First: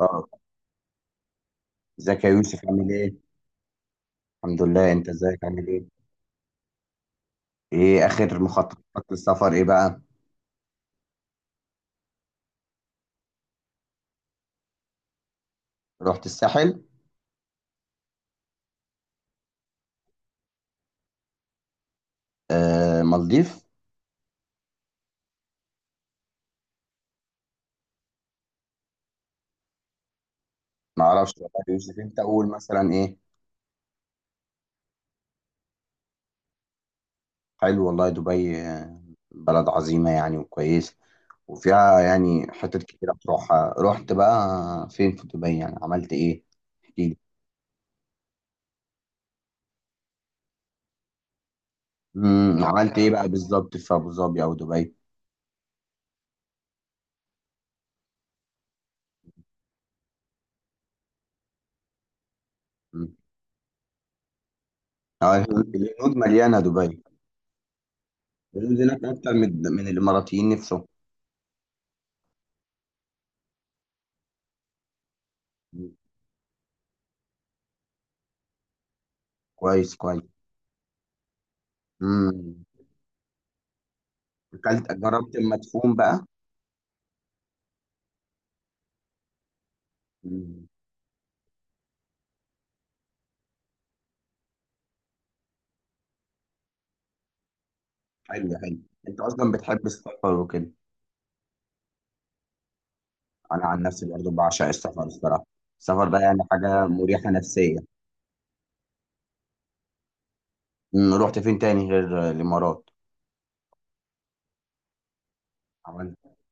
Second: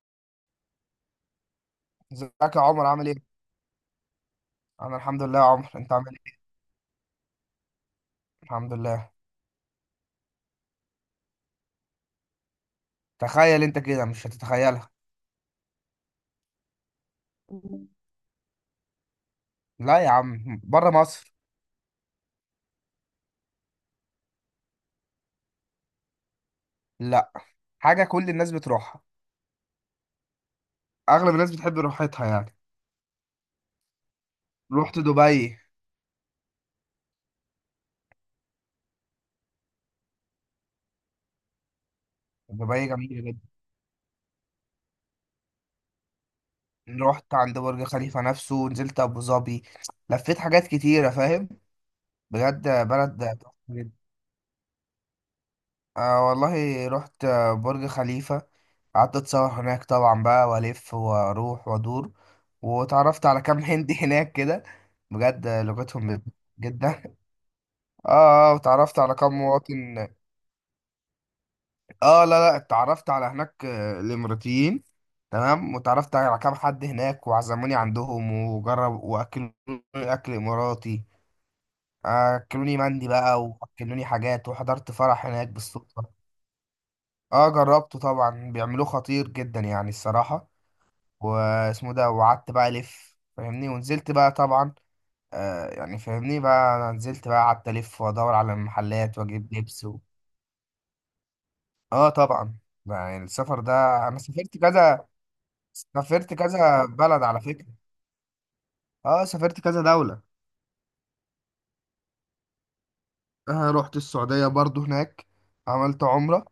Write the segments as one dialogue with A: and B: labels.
A: اه ازيك يا
B: ازيك
A: يوسف
B: يا عمر
A: عامل
B: عامل
A: ايه؟
B: ايه؟
A: الحمد لله،
B: انا
A: انت
B: الحمد لله
A: ازيك
B: يا
A: عامل
B: عمر
A: ايه؟
B: انت عامل ايه؟
A: ايه اخر
B: الحمد
A: مخططات
B: لله.
A: للسفر، ايه بقى؟
B: تخيل انت كده مش هتتخيلها.
A: رحت الساحل؟
B: لا يا عم بره مصر.
A: آه، مالديف؟
B: لا، حاجة كل الناس بتروحها.
A: ما
B: اغلب
A: اعرفش
B: الناس
A: والله يا
B: بتحب
A: يوسف، انت
B: روحتها
A: قول
B: يعني.
A: مثلا ايه؟
B: رحت دبي.
A: حلو والله، دبي. بلد عظيمة يعني وكويسة، وفيها يعني حتت
B: دبي
A: كتيرة
B: جميلة جدا.
A: بتروحها. رحت بقى فين في دبي؟ يعني عملت ايه؟ احكي لي.
B: رحت عند برج خليفة نفسه، نزلت ابو ظبي، لفيت حاجات كتيرة فاهم. بجد
A: عملت ايه
B: بلد
A: بقى بالظبط
B: تحفة.
A: في ابو ظبي او دبي؟
B: آه والله رحت برج خليفة، قعدت اتصور هناك طبعا بقى والف واروح وادور،
A: مم.
B: واتعرفت على كام هندي هناك كده.
A: آه،
B: بجد
A: الهنود
B: لغتهم
A: مليانة
B: جدا
A: دبي.
B: اه
A: الهنود
B: واتعرفت
A: هناك
B: على كام
A: اكتر من
B: مواطن.
A: الاماراتيين نفسهم.
B: اه لا اتعرفت على هناك الاماراتيين. تمام،
A: مم.
B: واتعرفت على كام حد هناك وعزموني عندهم وجرب واكلوني
A: كويس كويس.
B: اكل اماراتي.
A: امم.
B: اكلوني مندي بقى واكلوني حاجات، وحضرت
A: اكلت؟
B: فرح
A: جربت
B: هناك
A: المدفون
B: بالصدفة.
A: بقى؟
B: اه جربته طبعا، بيعملوه خطير جدا يعني الصراحة.
A: امم.
B: واسمه ده. وقعدت بقى الف فاهمني، ونزلت بقى طبعا. آه يعني فاهمني بقى، انا نزلت بقى قعدت الف وادور على
A: حلو حلو.
B: المحلات
A: انت اصلا
B: واجيب لبس
A: بتحب
B: و...
A: السفر وكده.
B: اه طبعا. يعني السفر
A: انا
B: ده،
A: عن نفسي
B: انا
A: برضو
B: سافرت
A: بعشق السفر
B: كذا،
A: الصراحه. السفر ده
B: سافرت
A: يعني
B: كذا
A: حاجه
B: بلد
A: مريحه
B: على فكرة.
A: نفسيه.
B: اه سافرت كذا دولة.
A: رحت فين تاني غير الامارات؟
B: آه رحت السعودية برضو هناك، عملت
A: عملت.
B: عمرة.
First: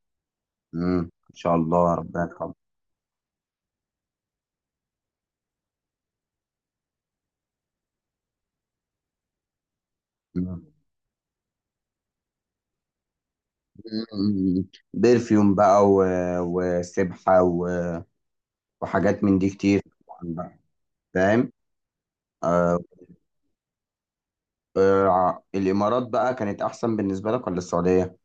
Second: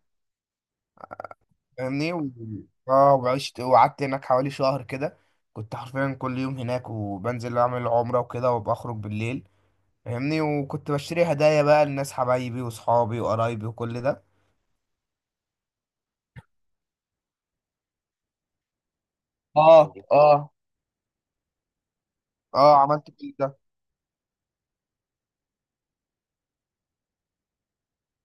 A: امم. ان شاء الله
B: فاهمني
A: ربنا يرحمه.
B: اه وعشت وقعدت هناك حوالي شهر كده. كنت حرفيا كل يوم هناك، وبنزل اعمل عمرة وكده وبخرج بالليل. فاهمني،
A: مم.
B: وكنت بشتري هدايا بقى للناس حبايبي وصحابي وقرايبي وكل ده.
A: مم. برفيوم بقى، وسبحه، وحاجات من دي كتير.
B: اه
A: طبعا
B: اه
A: بقى. فاهم.
B: اه
A: آه...
B: عملت كل ده.
A: الامارات بقى كانت احسن بالنسبه لك ولا السعوديه؟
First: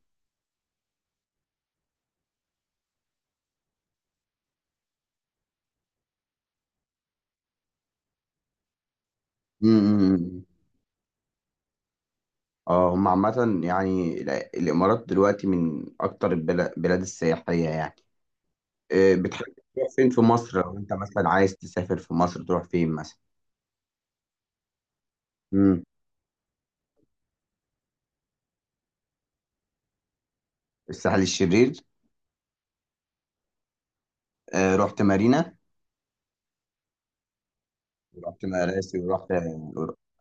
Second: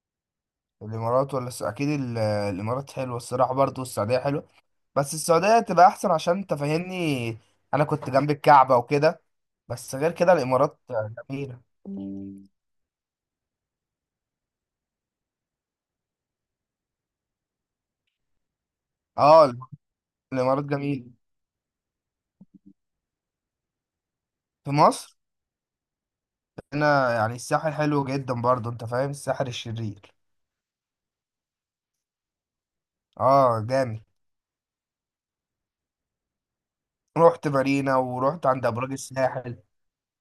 B: الامارات ولا اكيد الامارات حلوه الصراحه، برضه والسعوديه حلوه. بس السعوديه تبقى احسن، عشان انت فاهمني انا كنت جنب الكعبه وكده. بس غير كده
A: امم.
B: الامارات جميله.
A: اه، هم عامة يعني الإمارات دلوقتي من أكتر البلاد السياحية يعني.
B: اه
A: بتحب تروح فين في مصر؟
B: الامارات
A: لو أنت
B: جميله.
A: مثلا عايز تسافر في مصر تروح فين مثلا؟
B: في مصر
A: مم.
B: هنا يعني الساحل حلو جدا برضه، انت فاهم، الساحل الشرير.
A: الساحل الشرير.
B: اه جامد.
A: رحت مارينا
B: رحت مارينا
A: ورحت
B: ورحت عند ابراج
A: مراسي ورحت
B: الساحل.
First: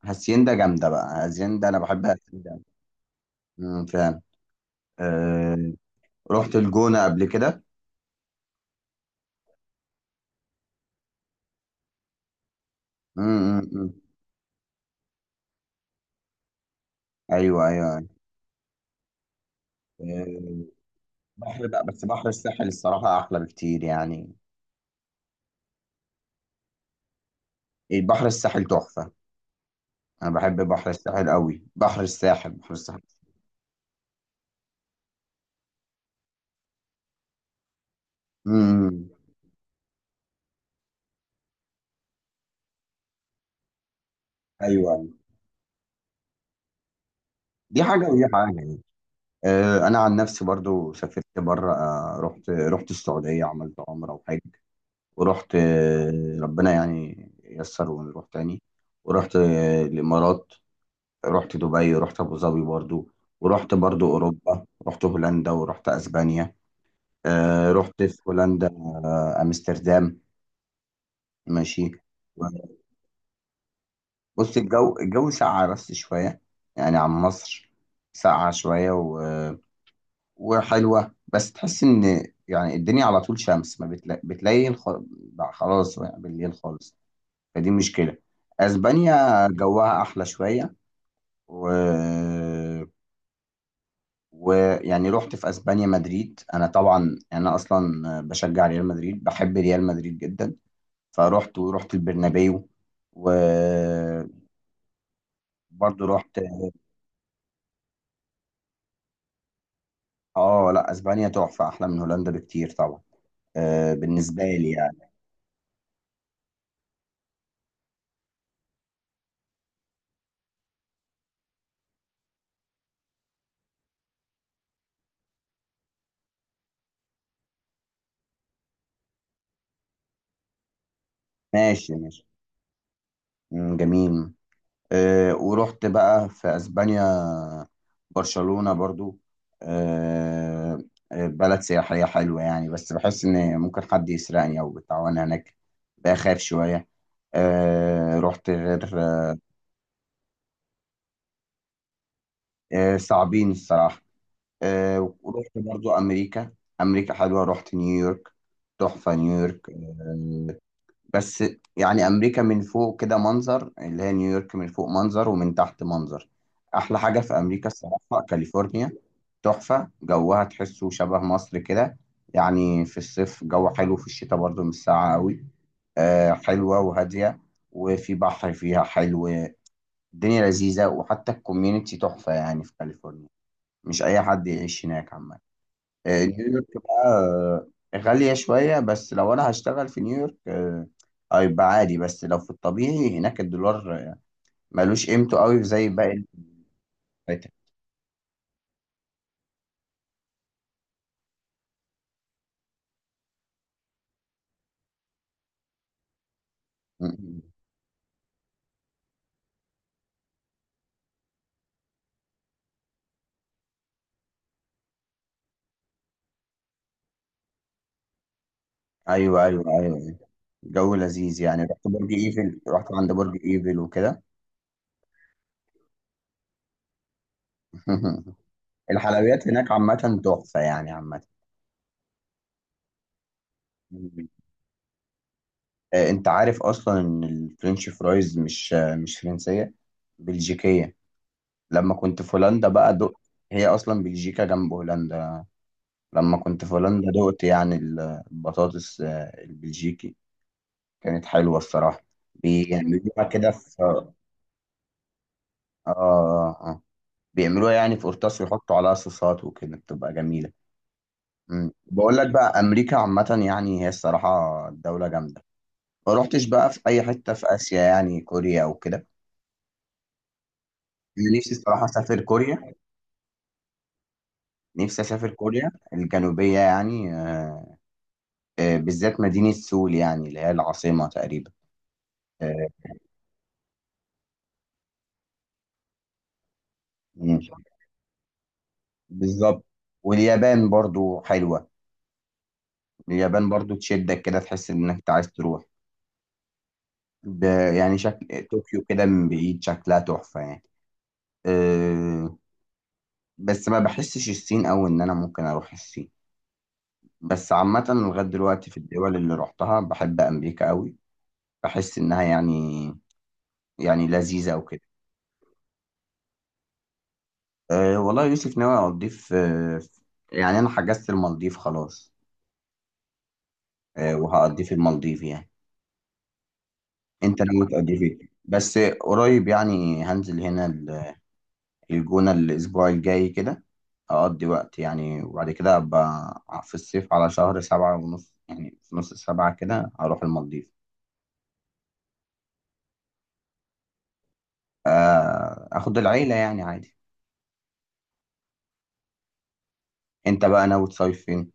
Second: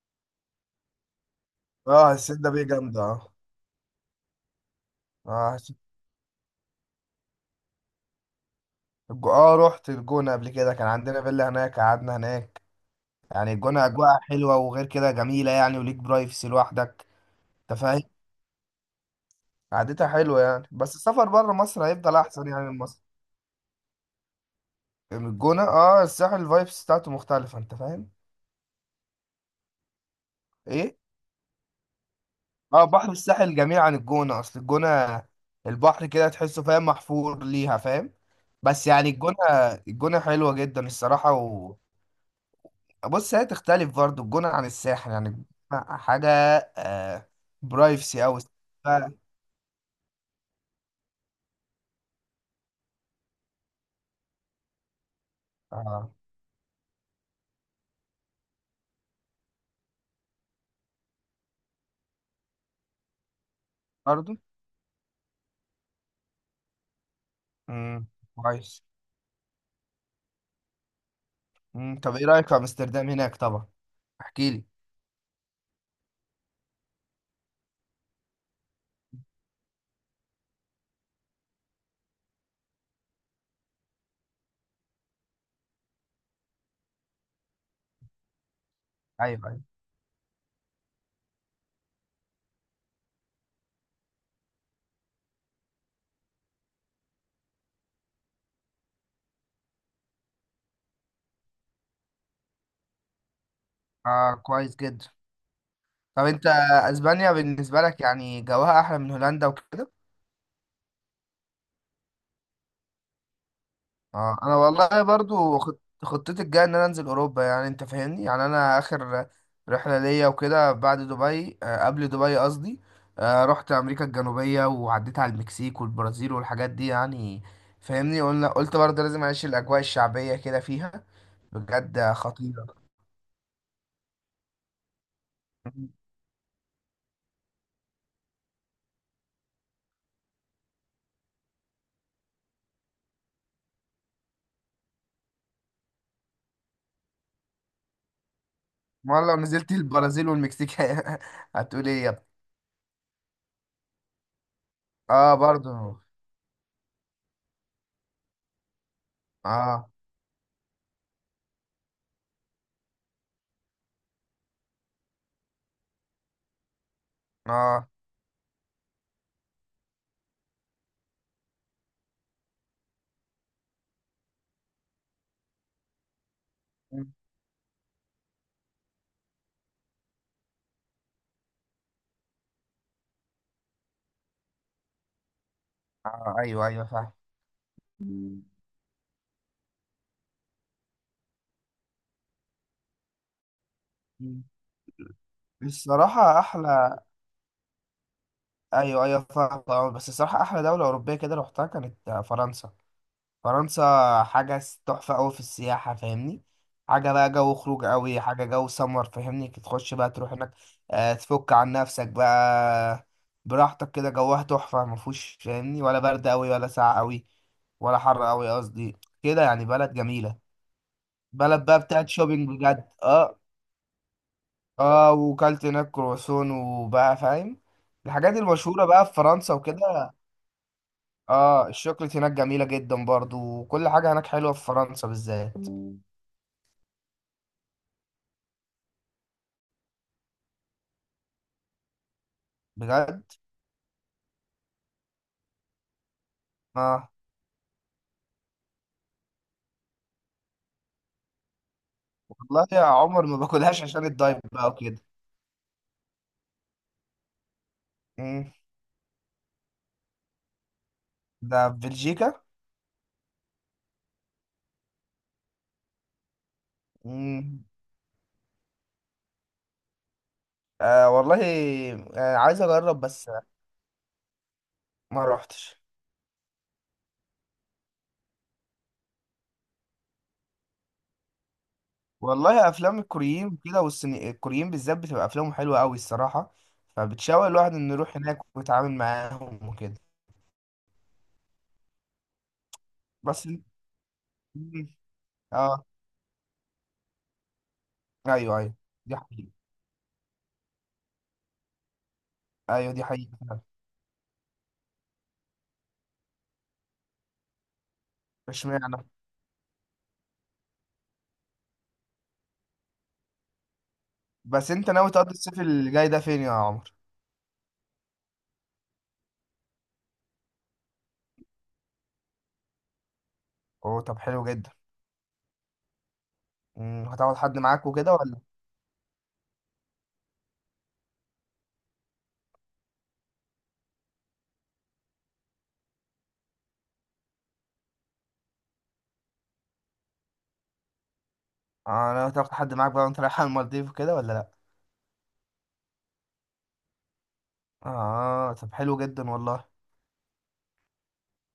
A: هاسيندا. جامدة بقى هاسيندا، أنا بحب
B: اه السيدة
A: هاسيندا.
B: بيه جامدة اه.
A: مم، فعلا.
B: اه
A: آه، رحت الجونة قبل كده.
B: اه رحت الجونة قبل كده، كان عندنا فيلا هناك قعدنا هناك.
A: مم،
B: يعني
A: مم،
B: الجونة
A: مم.
B: اجواء حلوة، وغير كده جميلة يعني، وليك برايفسي لوحدك،
A: أيوه أيوه
B: انت فاهم.
A: أيوة.
B: قعدتها حلوة
A: آه،
B: يعني، بس السفر بره
A: بحر
B: مصر
A: بقى، بس
B: هيفضل
A: بحر
B: احسن يعني
A: الساحل
B: من مصر.
A: الصراحة أحلى بكتير يعني.
B: من الجونة اه، الساحل الفايبس بتاعته مختلفة، انت فاهم.
A: البحر الساحل تحفة. انا بحب بحر
B: ايه،
A: الساحل قوي، بحر الساحل بحر
B: اه
A: الساحل.
B: بحر الساحل جميل عن الجونة. اصل الجونة البحر كده تحسه فاهم محفور ليها فاهم. بس
A: امم.
B: يعني الجونة، الجونة حلوة جدا الصراحة و... بص هي تختلف برضه الجونة عن
A: ايوه،
B: الساحل، يعني الجونة حاجة. آه
A: دي حاجه ودي
B: برايفسي أوي.
A: حاجه يعني. انا عن نفسي برضو سافرت بره، رحت السعوديه، عملت عمره وحج. ورحت،
B: آه
A: ربنا يعني يسر ونروح تاني. ورحت الامارات. رحت دبي ورحت ابو ظبي برضو. ورحت برضو
B: برضه.
A: اوروبا، رحت هولندا ورحت اسبانيا. رحت
B: مم،
A: في هولندا،
B: كويس.
A: امستردام. ماشي.
B: مم، طب ايه رأيك في امستردام هناك طبعا، احكي
A: بص،
B: لي.
A: الجو ساقع بس شوية يعني عن مصر. ساقعة شوية وحلوة، بس تحس إن يعني الدنيا على طول شمس، ما بتلاقي خلاص يعني بالليل خالص. فدي مشكلة. أسبانيا
B: ايوه ايوه،
A: جوها أحلى شوية و... ويعني رحت في أسبانيا مدريد. أنا طبعا أنا أصلا بشجع ريال مدريد، بحب ريال مدريد جدا. فرحت ورحت البرنابيو.
B: اه
A: وبرضه
B: كويس جدا. طب
A: رحت.
B: انت اسبانيا بالنسبة لك يعني جواها احلى من هولندا وكده؟
A: اه لا، اسبانيا تحفه، احلى من هولندا بكتير طبعا. آه،
B: اه
A: بالنسبه
B: انا
A: لي
B: والله
A: يعني.
B: برضو خطتي الجايه ان انا انزل اوروبا يعني، انت فاهمني يعني انا اخر رحله ليا وكده بعد دبي، قبل دبي قصدي. رحت امريكا الجنوبيه وعديت على المكسيك والبرازيل والحاجات دي يعني. فاهمني، قلنا قلت برضه لازم اعيش الاجواء الشعبيه كده فيها
A: ماشي
B: بجد
A: ماشي.
B: خطيره.
A: مم، جميل. ورحت بقى في اسبانيا، برشلونه برضو. آه. بلد سياحيه حلوه يعني، بس بحس ان ممكن حد يسرقني او بتاع وانا هناك، بخاف شويه. رحت غير.
B: والله لو نزلت البرازيل والمكسيك هتقول ايه يا ابني.
A: آه، صعبين الصراحه.
B: اه
A: ورحت برضو
B: برضو.
A: امريكا. امريكا حلوه، رحت نيويورك. تحفه نيويورك
B: اه
A: آه بس يعني امريكا من فوق كده منظر، اللي هي نيويورك من فوق منظر ومن تحت منظر. احلى حاجه في امريكا
B: اه,
A: الصراحه كاليفورنيا. تحفه جوها، تحسه شبه مصر كده، يعني في الصيف جو حلو، في الشتاء برضو مش ساقعه قوي. آه، حلوه وهاديه، وفي بحر فيها حلو. الدنيا لذيذه، وحتى الكوميونتي تحفه يعني في كاليفورنيا. مش اي حد يعيش هناك عامه.
B: آه
A: نيويورك
B: ايوه ايوه
A: بقى
B: فاهم.
A: غالية شوية، بس لو أنا هشتغل في نيويورك، هيبقى عادي. بس لو في الطبيعي هناك الدولار، ملوش قيمته قوي زي باقي
B: الصراحة أحلى.
A: الفاتح.
B: ايوه ايوه فاهم أه، بس الصراحه احلى دوله اوروبيه كده روحتها كانت فرنسا. فرنسا حاجه تحفه قوي في السياحه فاهمني. حاجه بقى جو خروج قوي، حاجه جو سمر، فاهمني، تخش بقى تروح هناك، تفك عن نفسك بقى براحتك كده. جوها تحفه، ما فيهوش فاهمني ولا برد قوي ولا ساقع قوي ولا حر قوي قصدي. كده
A: أيوه
B: يعني
A: أيوه
B: بلد
A: أيوه.
B: جميله.
A: جو لذيذ يعني،
B: بلد بقى
A: رحت
B: بتاعت
A: برج
B: شوبينج
A: إيفل، رحت
B: بجد
A: عند برج
B: اه.
A: إيفل وكده.
B: اه وكلت هناك كرواسون وبقى فاهم الحاجات المشهورة بقى في
A: الحلويات
B: فرنسا
A: هناك
B: وكده.
A: عامة تحفة يعني، عامة.
B: اه الشوكليت هناك جميلة جدا برضو، وكل حاجة هناك
A: مم.
B: حلوة في فرنسا بالذات.
A: أنت عارف أصلا إن الفرنش فرايز مش فرنسية، بلجيكية. لما كنت في هولندا بقى دقت.
B: بجد.
A: هي أصلا بلجيكا جنب هولندا. لما كنت في هولندا
B: اه
A: دقت يعني البطاطس البلجيكي، كانت حلوة الصراحة.
B: والله يا
A: بيعملوها
B: عمر ما
A: كده في
B: باكلهاش عشان
A: آه,
B: الدايت بقى وكده.
A: آه, آه بيعملوها يعني في قرطاس
B: مم.
A: ويحطوا عليها صوصات وكده، بتبقى جميلة.
B: ده
A: مم.
B: في
A: بقول لك
B: بلجيكا.
A: بقى، أمريكا عامة يعني هي الصراحة دولة جامدة. ما روحتش بقى في أي حتة في
B: مم.
A: آسيا يعني كوريا أو كده.
B: آه
A: أنا
B: والله.
A: نفسي الصراحة أسافر
B: آه عايز
A: كوريا،
B: اجرب بس،
A: نفسي
B: ما
A: أسافر كوريا
B: روحتش.
A: الجنوبية يعني. بالذات مدينة سول يعني اللي هي العاصمة تقريبا. آه.
B: والله افلام الكوريين كده والصيني، الكوريين بالذات بتبقى افلامهم حلوة قوي الصراحة،
A: مم.
B: فبتشوق الواحد انه يروح هناك ويتعامل
A: بالظبط.
B: معاهم وكده.
A: واليابان برضو حلوة،
B: بس.
A: اليابان برضو تشدك كده، تحس
B: مم.
A: انك أنت عايز تروح.
B: اه.
A: ب... يعني شكل
B: ايوه ايوه
A: طوكيو كده
B: دي
A: من
B: حقيقة.
A: بعيد، شكلها تحفة يعني. أه...
B: ايوه دي حقيقة.
A: بس ما بحسش الصين، او ان انا ممكن اروح الصين. بس عامة لغاية دلوقتي في
B: اشمعنى؟
A: الدول اللي رحتها، بحب امريكا قوي. بحس انها يعني لذيذة او
B: بس
A: كده.
B: انت ناوي تقضي الصيف اللي جاي ده فين يا عمر؟
A: والله يا يوسف، ناوي اقضي في، يعني انا حجزت المالديف خلاص.
B: اوه طب حلو
A: وهقضي
B: جدا.
A: في المالديف يعني.
B: مم، هتاخد
A: انت
B: حد
A: ناوي
B: معاك
A: تقضي
B: وكده
A: فين؟
B: ولا؟
A: بس قريب يعني هنزل هنا الجونة الأسبوع الجاي كده، أقضي وقت يعني. وبعد كده أبقى في الصيف على شهر سبعة ونص، يعني في نص سبعة كده هروح المالديف.
B: اه ناوي تاخد حد معاك بقى وانت رايح على المالديف وكده ولا لا؟
A: أخد العيلة يعني عادي.
B: اه طب حلو جدا والله.
A: أنت بقى ناوي تصيف فين؟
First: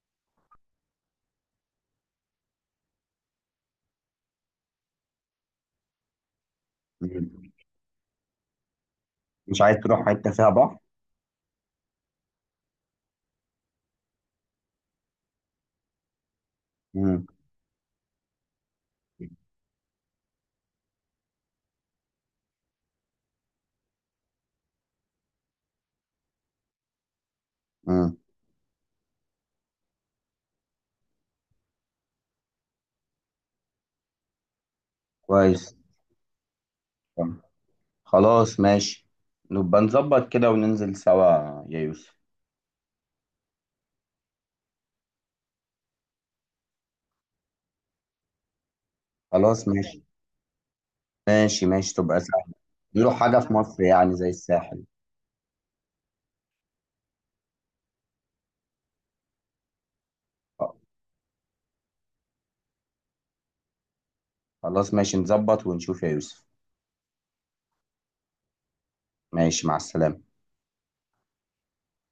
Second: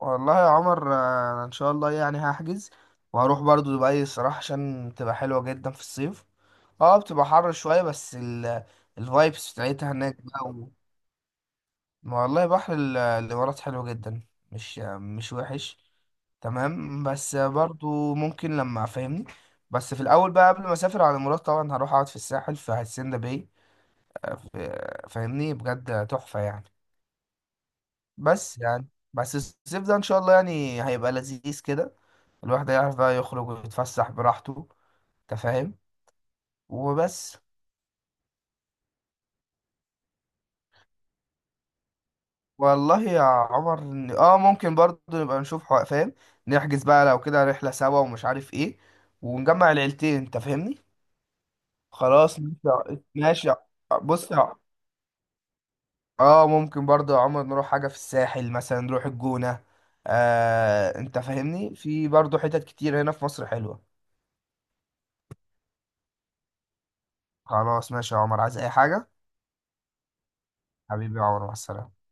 B: والله يا عمر انا ان شاء الله يعني هحجز وهروح برضو دبي الصراحة عشان تبقى حلوة جدا في الصيف. اه بتبقى
A: مم.
B: حر شوية، بس ال الفايبس
A: مش عايز
B: بتاعتها
A: تروح
B: هناك
A: حتة فيها
B: بقى و...
A: بحر؟
B: ما والله بحر الامارات حلو جدا، مش مش وحش، تمام.
A: مم.
B: بس برضو ممكن لما فاهمني، بس في الاول بقى قبل ما اسافر على مراد طبعا هروح اقعد في الساحل في هاسيندا باي. فاهمني بجد تحفة يعني.
A: مم.
B: بس يعني، بس الصيف ده ان شاء الله يعني هيبقى لذيذ كده، الواحد هيعرف بقى يخرج ويتفسح براحته، انت
A: كويس.
B: فاهم، وبس.
A: طب خلاص ماشي، نبقى نظبط كده وننزل سوا يا يوسف.
B: والله يا عمر اه ممكن برضو نبقى نشوف فاهم، نحجز بقى لو كده رحلة سوا ومش عارف ايه،
A: خلاص
B: ونجمع
A: ماشي.
B: العيلتين انت فاهمني.
A: ماشي ماشي، تبقى
B: خلاص
A: سهل.
B: ماشي
A: بيقولوا حاجة
B: ماشي
A: في
B: يا-.
A: مصر يعني زي
B: بص
A: الساحل.
B: اه ممكن برضه يا عمر نروح حاجة في الساحل، مثلا نروح الجونة. آه انت فاهمني في برضه حتت كتير هنا في مصر حلوة.
A: خلاص ماشي، نظبط ونشوف يا يوسف.
B: خلاص ماشي يا عمر، عايز اي حاجة.
A: ماشي، مع السلامة.
B: حبيبي يا عمر مع السلامة.